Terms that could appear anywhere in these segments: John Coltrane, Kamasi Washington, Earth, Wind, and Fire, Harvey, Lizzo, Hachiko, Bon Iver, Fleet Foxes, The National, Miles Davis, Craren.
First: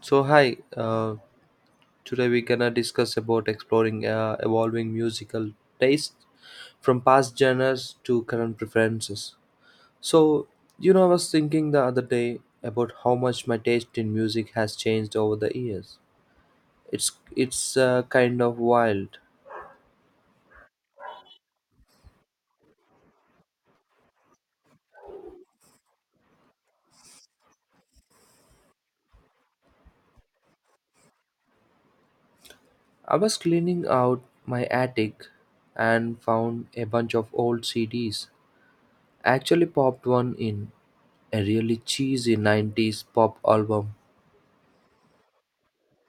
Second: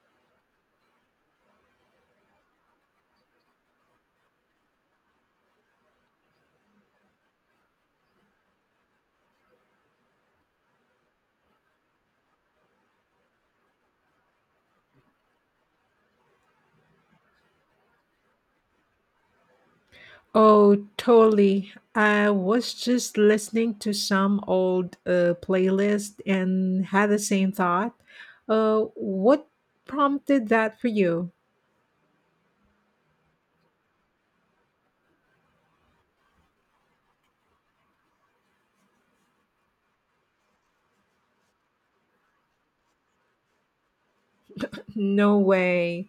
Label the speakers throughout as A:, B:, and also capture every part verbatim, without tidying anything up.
A: So hi, uh, today we gonna discuss about exploring uh, evolving musical taste from past genres to current preferences. So you know, I was thinking the other day about how much my taste in music has changed over the years. It's it's uh, kind of wild.
B: Oh, totally. I was just listening to some old uh, playlist and had the same thought. Uh, what prompted that for you?
A: I was cleaning out my attic and found a bunch of old C Ds. I actually popped one in a really cheesy nineties pop album.
B: No way.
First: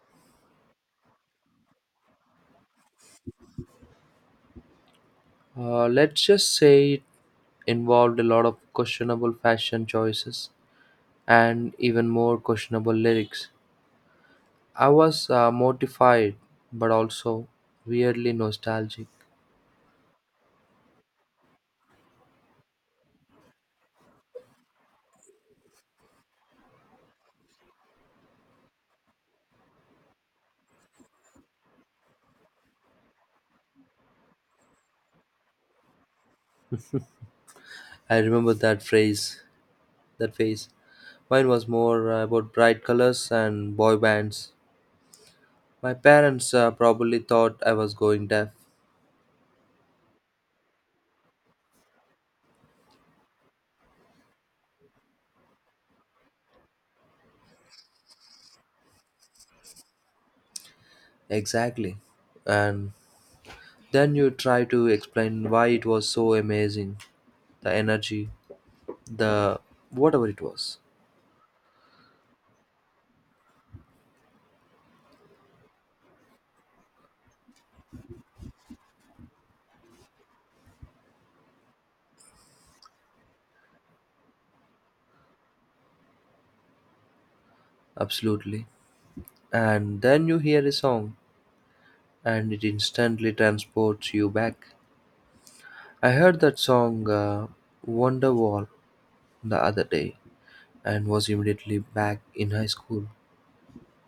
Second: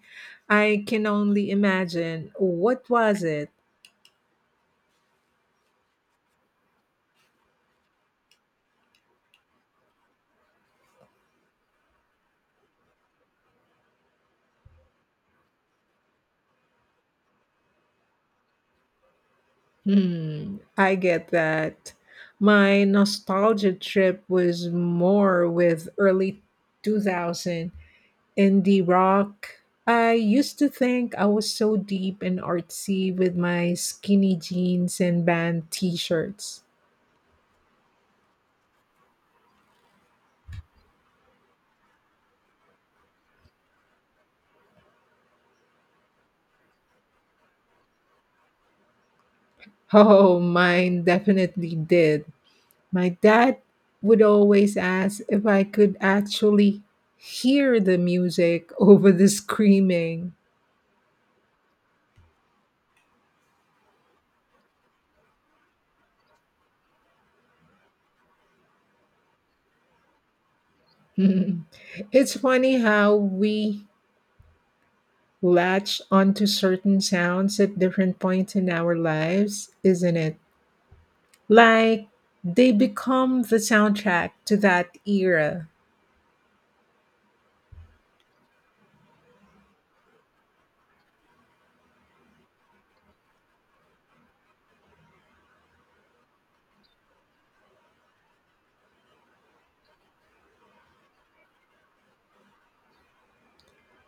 B: I can only imagine. What was it?
A: Uh, let's just say it involved a lot of questionable fashion choices and even more questionable lyrics. I was uh, mortified, but also weirdly nostalgic.
B: Hmm, I get that. My nostalgia trip was more with early two thousand. Indie rock. I used to think I was so deep and artsy with my skinny jeans and band t shirts.
A: I remember that phrase, that phase. Mine was more uh, about bright colors and boy bands. My parents uh, probably thought I was going deaf.
B: Oh, mine definitely did. My dad would always ask if I could actually hear the music over the screaming.
A: Exactly. And then you try to explain why it was so amazing, the energy, the whatever it was.
B: It's funny how we latch onto certain sounds at different points in our lives, isn't it? Like they become the soundtrack to that era.
A: Absolutely. And then you hear a song and it instantly transports you back. I heard that song uh, Wonderwall the other day and was immediately back in high school.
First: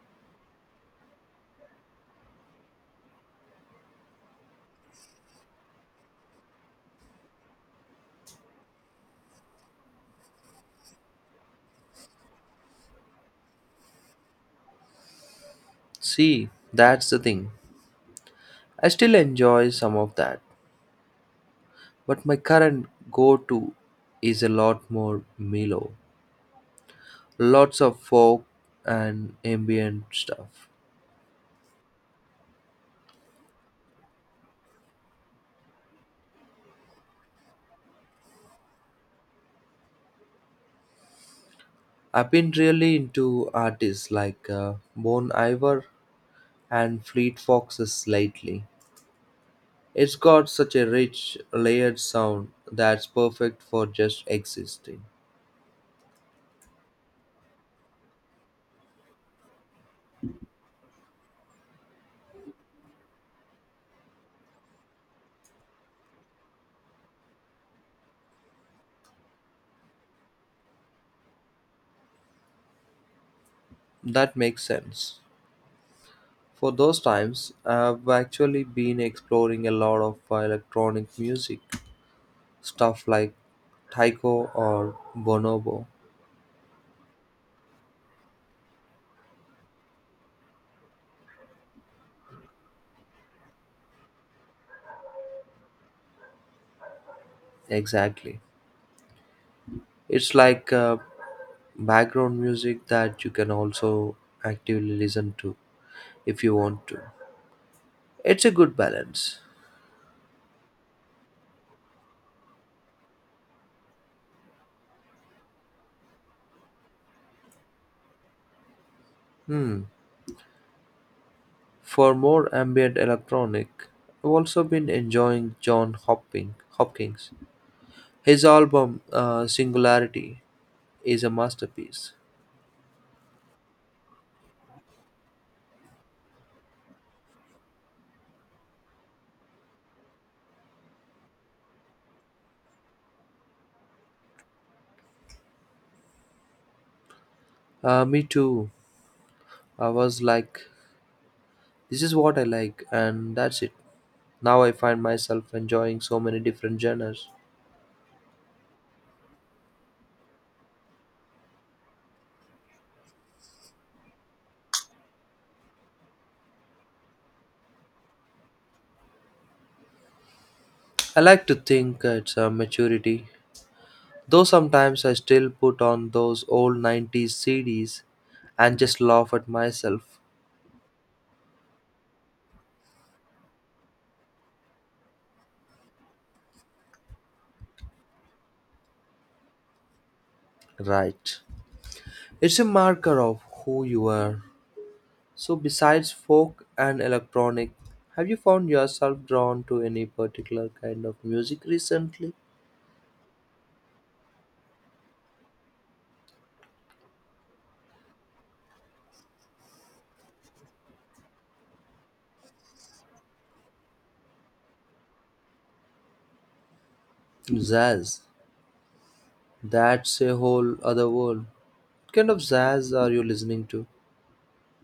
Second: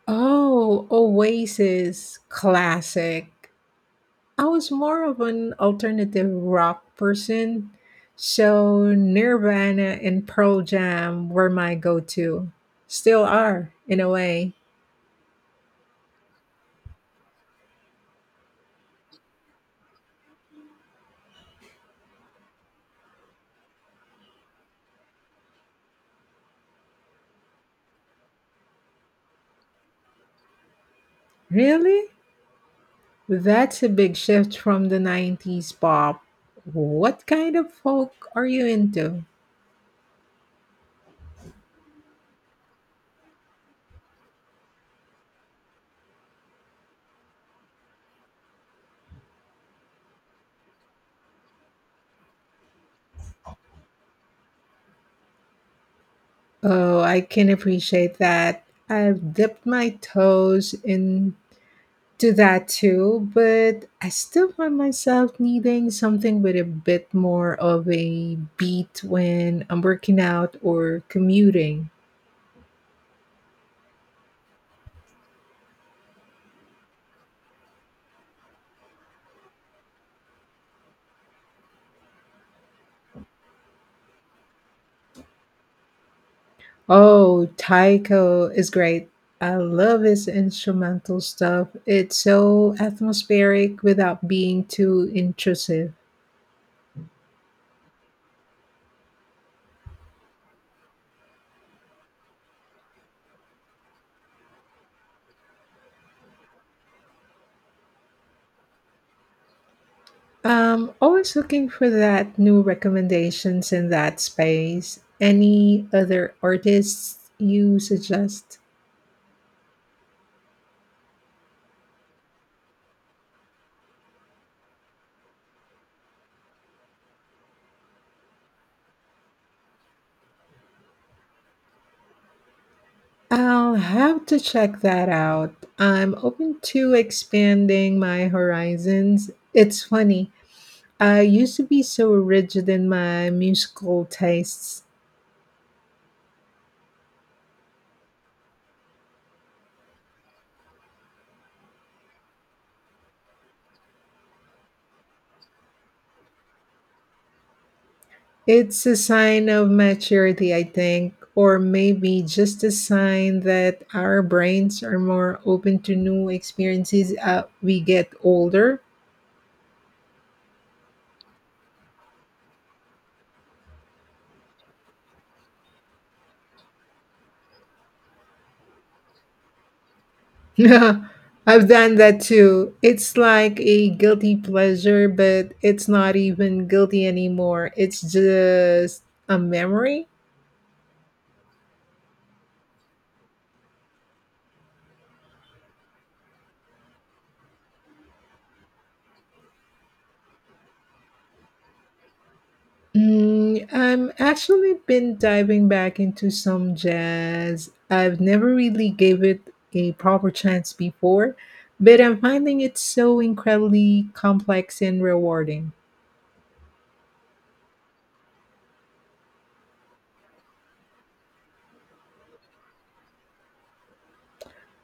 B: Oh, Oasis classic. I was more of an alternative rock person, so Nirvana and Pearl Jam were my go to. Still are, in a way.
A: See, that's the thing. I still enjoy some of that, but my current go to is a lot more mellow. Lots of folk and ambient stuff.
B: Really? That's a big shift from the nineties pop. What kind of folk are you into?
A: I've been really into artists like uh, Bon Iver and Fleet Foxes slightly. It's got such a rich, layered sound that's perfect for just existing.
B: Oh, I can appreciate that. I've dipped my toes into that too, but I still find myself needing something with a bit more of a beat when I'm working out or commuting.
A: That makes sense. For those times, I've actually been exploring a lot of electronic music, stuff like taiko or bonobo.
B: Oh, Taiko is great. I love his instrumental stuff. It's so atmospheric without being too intrusive.
A: Exactly. It's like uh, background music that you can also actively listen to if you want to. It's a good balance.
B: Um, always looking for that new recommendations in that space. Any other artists you suggest?
A: Hmm. For more ambient electronic, I've also been enjoying John Hopkins. Hopkins. His album uh, Singularity is a masterpiece.
B: I'll have to check that out. I'm open to expanding my horizons. It's funny. I used to be so rigid in my musical tastes.
A: Uh, me too. I was like, this is what I like, and that's it. Now I find myself enjoying so many different genres.
B: It's a sign of maturity, I think, or maybe just a sign that our brains are more open to new experiences as we get older.
A: I like to think it's a maturity, though sometimes I still put on those old nineties C Ds and just laugh at myself.
B: I've done that too. It's like a guilty pleasure, but it's not even guilty anymore. It's just a memory.
A: Right. It's a marker of who you are. So, besides folk and electronic, have you found yourself drawn to any particular kind of music recently?
B: Mm, I'm actually been diving back into some jazz. I've never really gave it a proper chance before, but I'm finding it so incredibly complex and rewarding.
A: Jazz. That's a whole other world. What kind of jazz are you listening to?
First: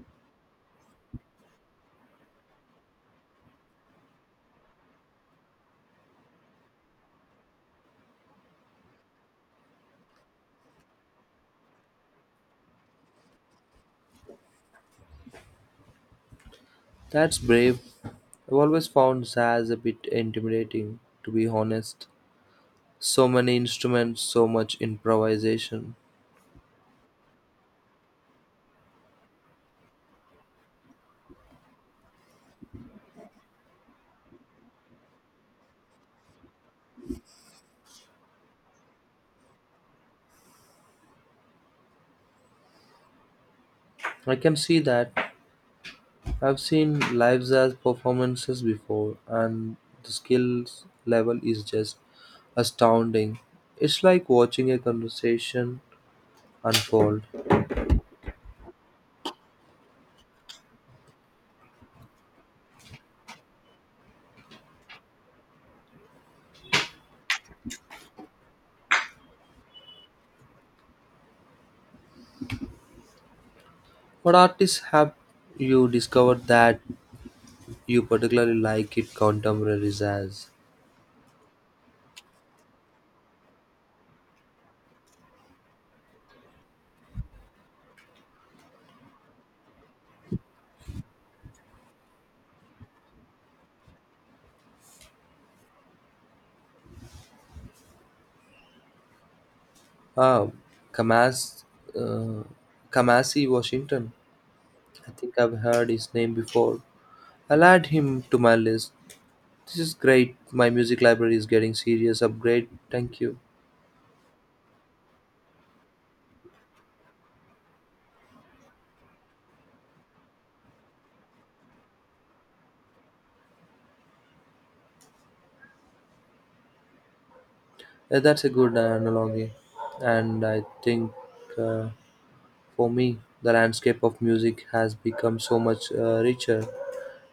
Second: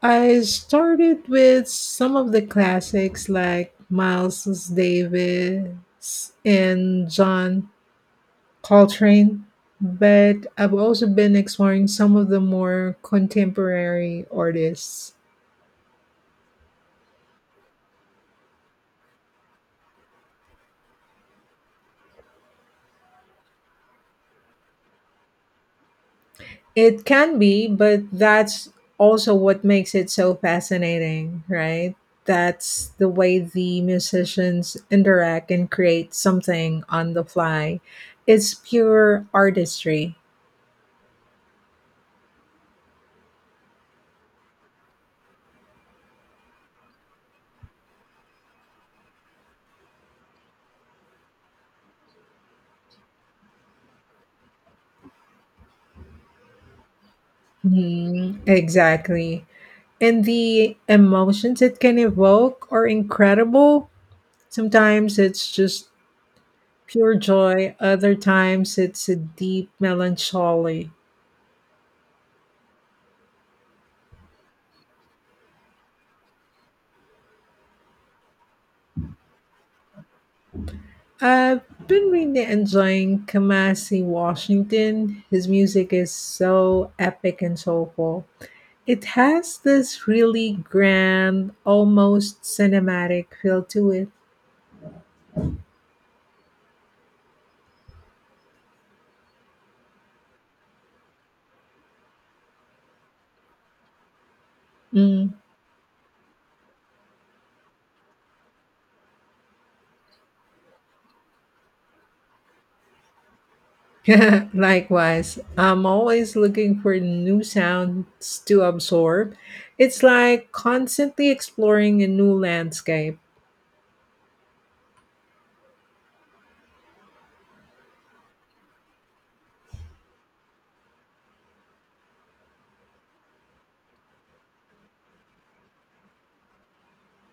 B: I started with some of the classics like Miles Davis and John Coltrane, but I've also been exploring some of the more contemporary artists.
A: That's brave. I've always found jazz a bit intimidating, to be honest. So many instruments, so much improvisation.
B: It can be, but that's also what makes it so fascinating, right? That's the way the musicians interact and create something on the fly. It's pure artistry.
A: I can see that. I've seen lives as performances before, and the skills level is just astounding. It's like watching a conversation unfold.
B: Mhm, exactly. And the emotions it can evoke are incredible. Sometimes it's just pure joy, other times it's a deep melancholy.
A: What artists have you discovered that you particularly like in contemporary jazz?
B: I've been really enjoying Kamasi Washington. His music is so epic and soulful. It has this really grand, almost cinematic feel to it.
A: Ah, Kamas, uh, Kamasi Washington. I
B: Mm.
A: think I've heard his name before. I'll add him to my list. This is great. My music library is getting serious upgrade. Thank you.
B: Likewise, I'm always looking for new sounds to absorb. It's like constantly exploring a new landscape.
A: Yeah, that's a good uh, analogy. And I think uh, for me, the landscape of music has become so much uh, richer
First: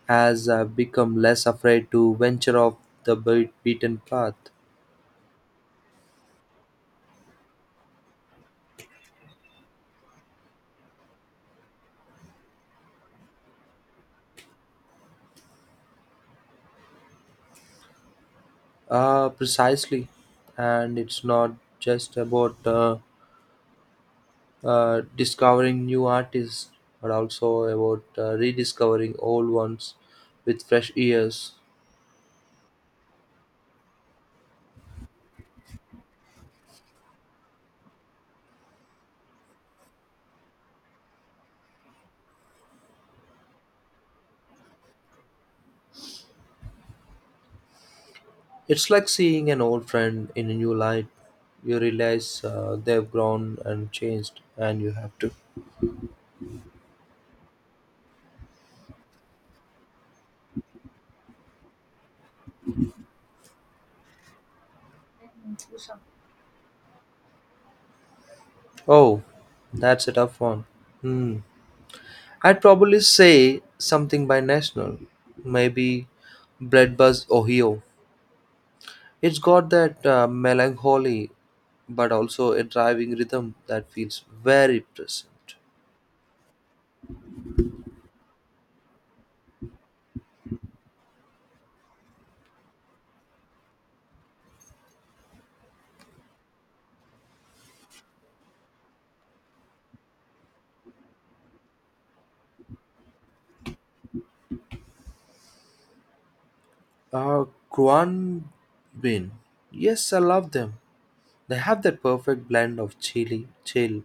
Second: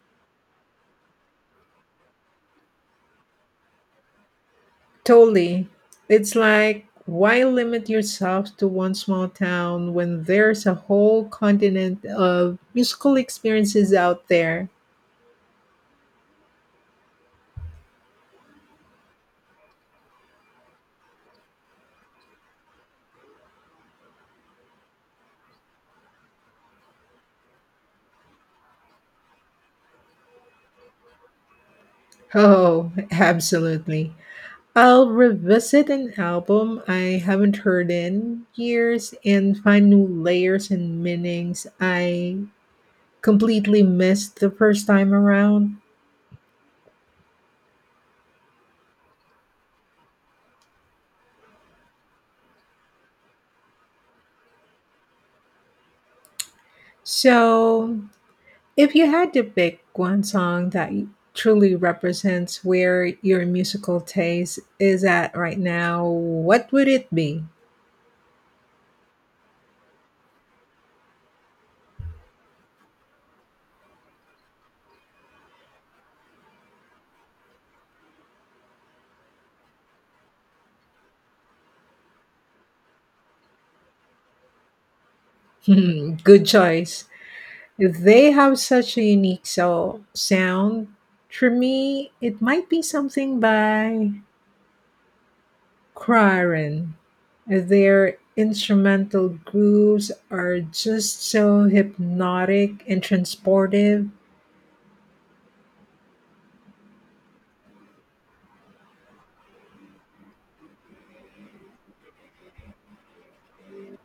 A: as I've become less afraid to venture off the beat- beaten path.
B: Totally. It's like, why limit yourself to one small town when there's a whole continent of musical experiences out there?
A: Uh, precisely. And it's not just about uh, uh, discovering new artists, but also about uh, rediscovering old ones with fresh ears.
B: Oh, absolutely. I'll revisit an album I haven't heard in years and find new layers and meanings I completely missed the first time around.
A: It's like seeing an old friend in a new light. You realize uh, they've grown and changed, and you have to.
B: So, if you had to pick one song that y- truly represents where your musical taste is at right now, what would it be?
A: Oh, that's a tough one. Hmm. I'd probably say something by National. Maybe Bread Buzz Ohio. It's got that uh, melancholy, but also a driving rhythm that feels very present.
B: Hmm, good choice. They have such a unique so- sound. For me, it might be something by Craren. Their instrumental grooves are just so hypnotic and transportive.
A: Uh, Guan Bin. Yes, I love them. They have that perfect blend of chilly, chill,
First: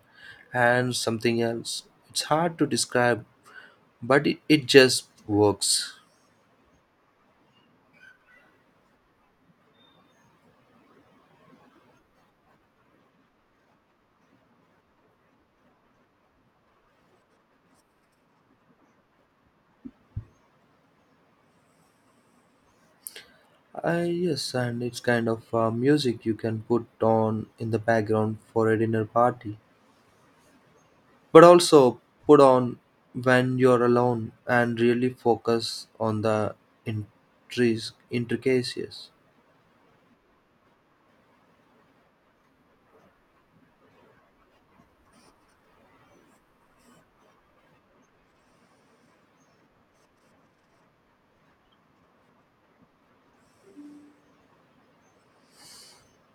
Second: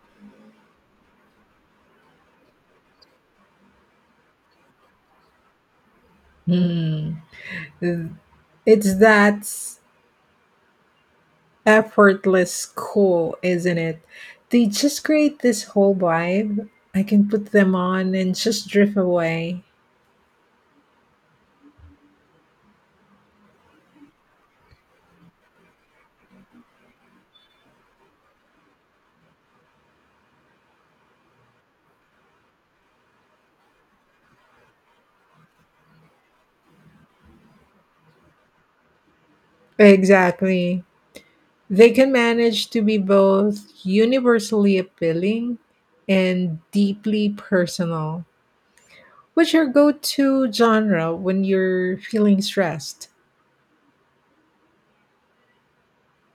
A: and something else. It's hard to describe, but it, it just works.
B: Hmm. It's that effortless cool, isn't it? They just create this whole vibe. I can put them on and just drift away.
A: Uh, yes, and it's kind of uh, music you can put on in the background for a dinner party, but also put on when you're alone and really focus on the intris- intricacies.
B: Exactly. They can manage to be both universally appealing and deeply personal. What's your go to genre when you're feeling stressed?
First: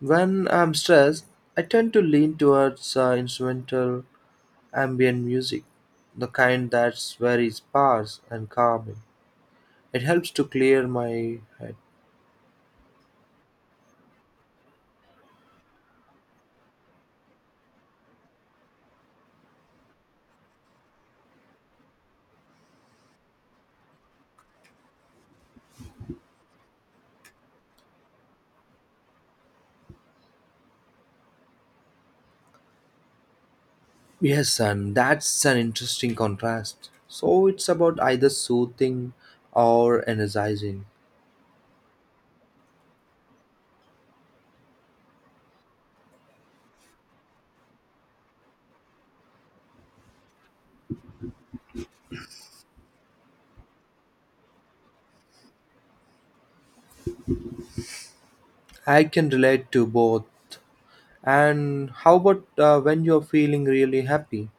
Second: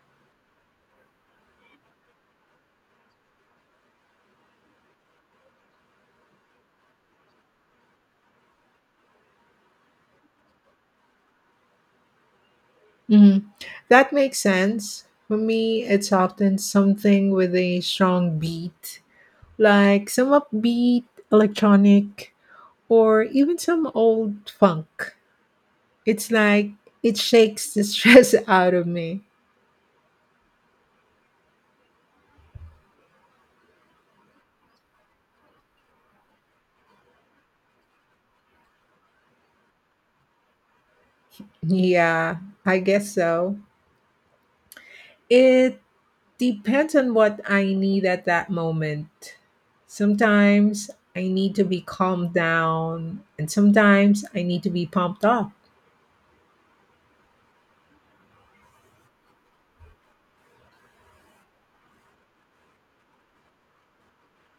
A: When I'm stressed, I tend to lean towards uh, instrumental ambient music, the kind that's very sparse and calming. It helps to clear my head.
B: Mhm. That makes sense. For me, it's often something with a strong beat, like some upbeat electronic or even some old funk. It's like it shakes the stress out of me.
A: Yes, and that's an interesting contrast. So it's about either soothing or energizing.
B: Yeah, I guess so. It depends on what I need at that moment. Sometimes I need to be calmed down, and sometimes I need to be pumped up.
A: I can relate to both. And how about uh, when you're feeling really happy?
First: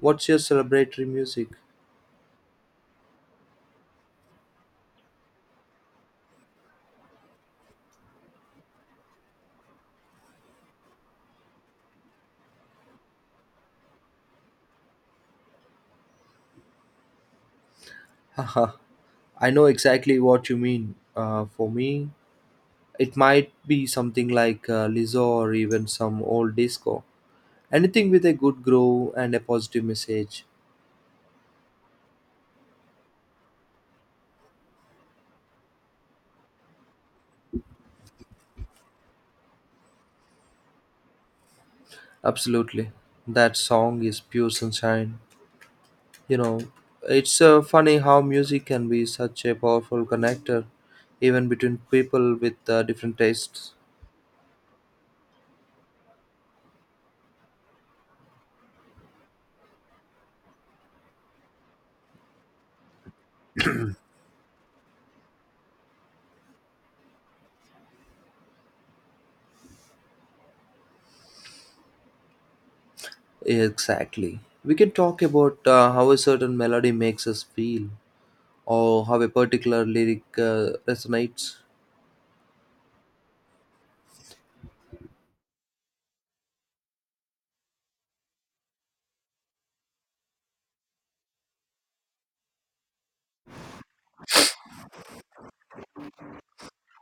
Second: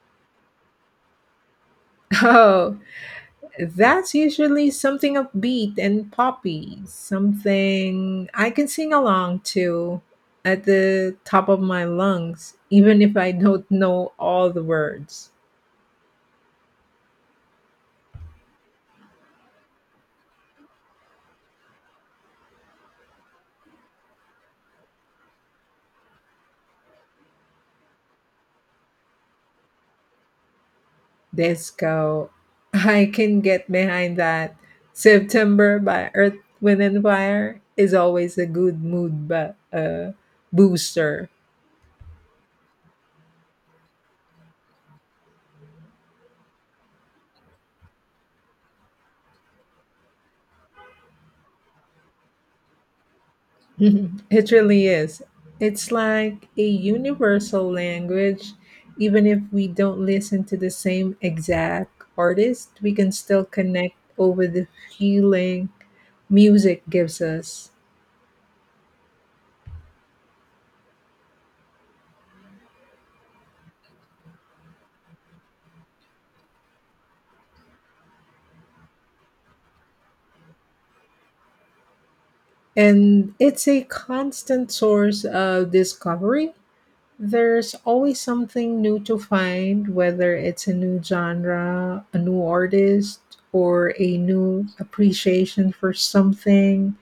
A: What's your celebratory music?
B: Oh, that's usually something upbeat and poppy, something I can sing along to at the top of my lungs, even if I don't know all the words.
A: Haha, I know exactly what you mean. Uh, for me, it might be something like uh, Lizzo or even some old disco. Anything with a good groove and a positive message.
B: Disco, I can get behind that. September by Earth, Wind, and Fire is always a good mood but, uh, booster.
A: Absolutely. That song is pure sunshine. You know, it's uh, funny how music can be such a powerful connector, even between people with uh, different tastes.
B: It really is. It's like a universal language. Even if we don't listen to the same exact artist, we can still connect over the feeling music gives us.
A: Exactly. We can talk about uh, how a certain melody makes us feel, or how a particular lyric uh, resonates.
B: And it's a constant source of discovery. There's always something new to find, whether it's a new genre, a new artist, or a new appreciation for something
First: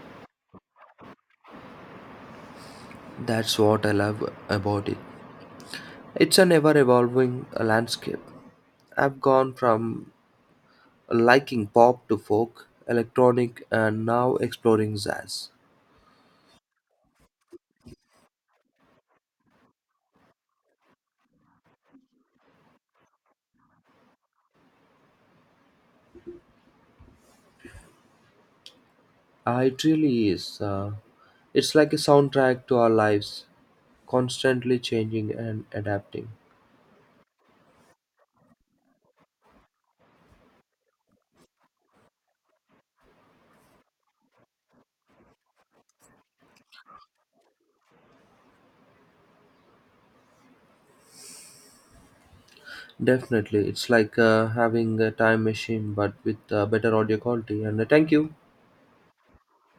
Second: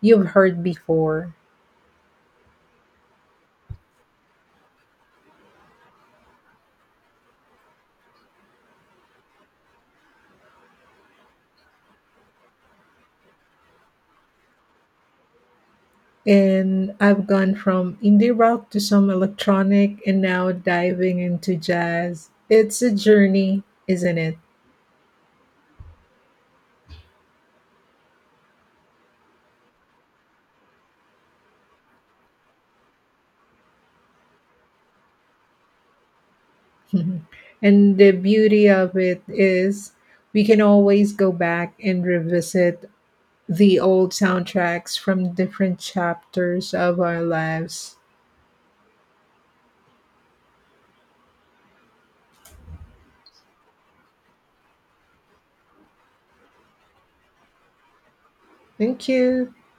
B: you've heard before.
A: That's what I love about it. It's a never evolving landscape. I've gone from liking pop to folk, electronic, and now exploring jazz.
B: And I've gone from indie rock to some electronic and now diving into jazz. It's a journey, isn't it?
A: Uh, it really is. Uh, it's like a soundtrack to our lives, constantly changing and adapting.
B: Mhm. And the beauty of it is we can always go back and revisit the old soundtracks from different chapters of our lives.
A: Definitely, it's like uh, having a time machine but with uh, better audio quality. And uh, thank you.
B: Thank you.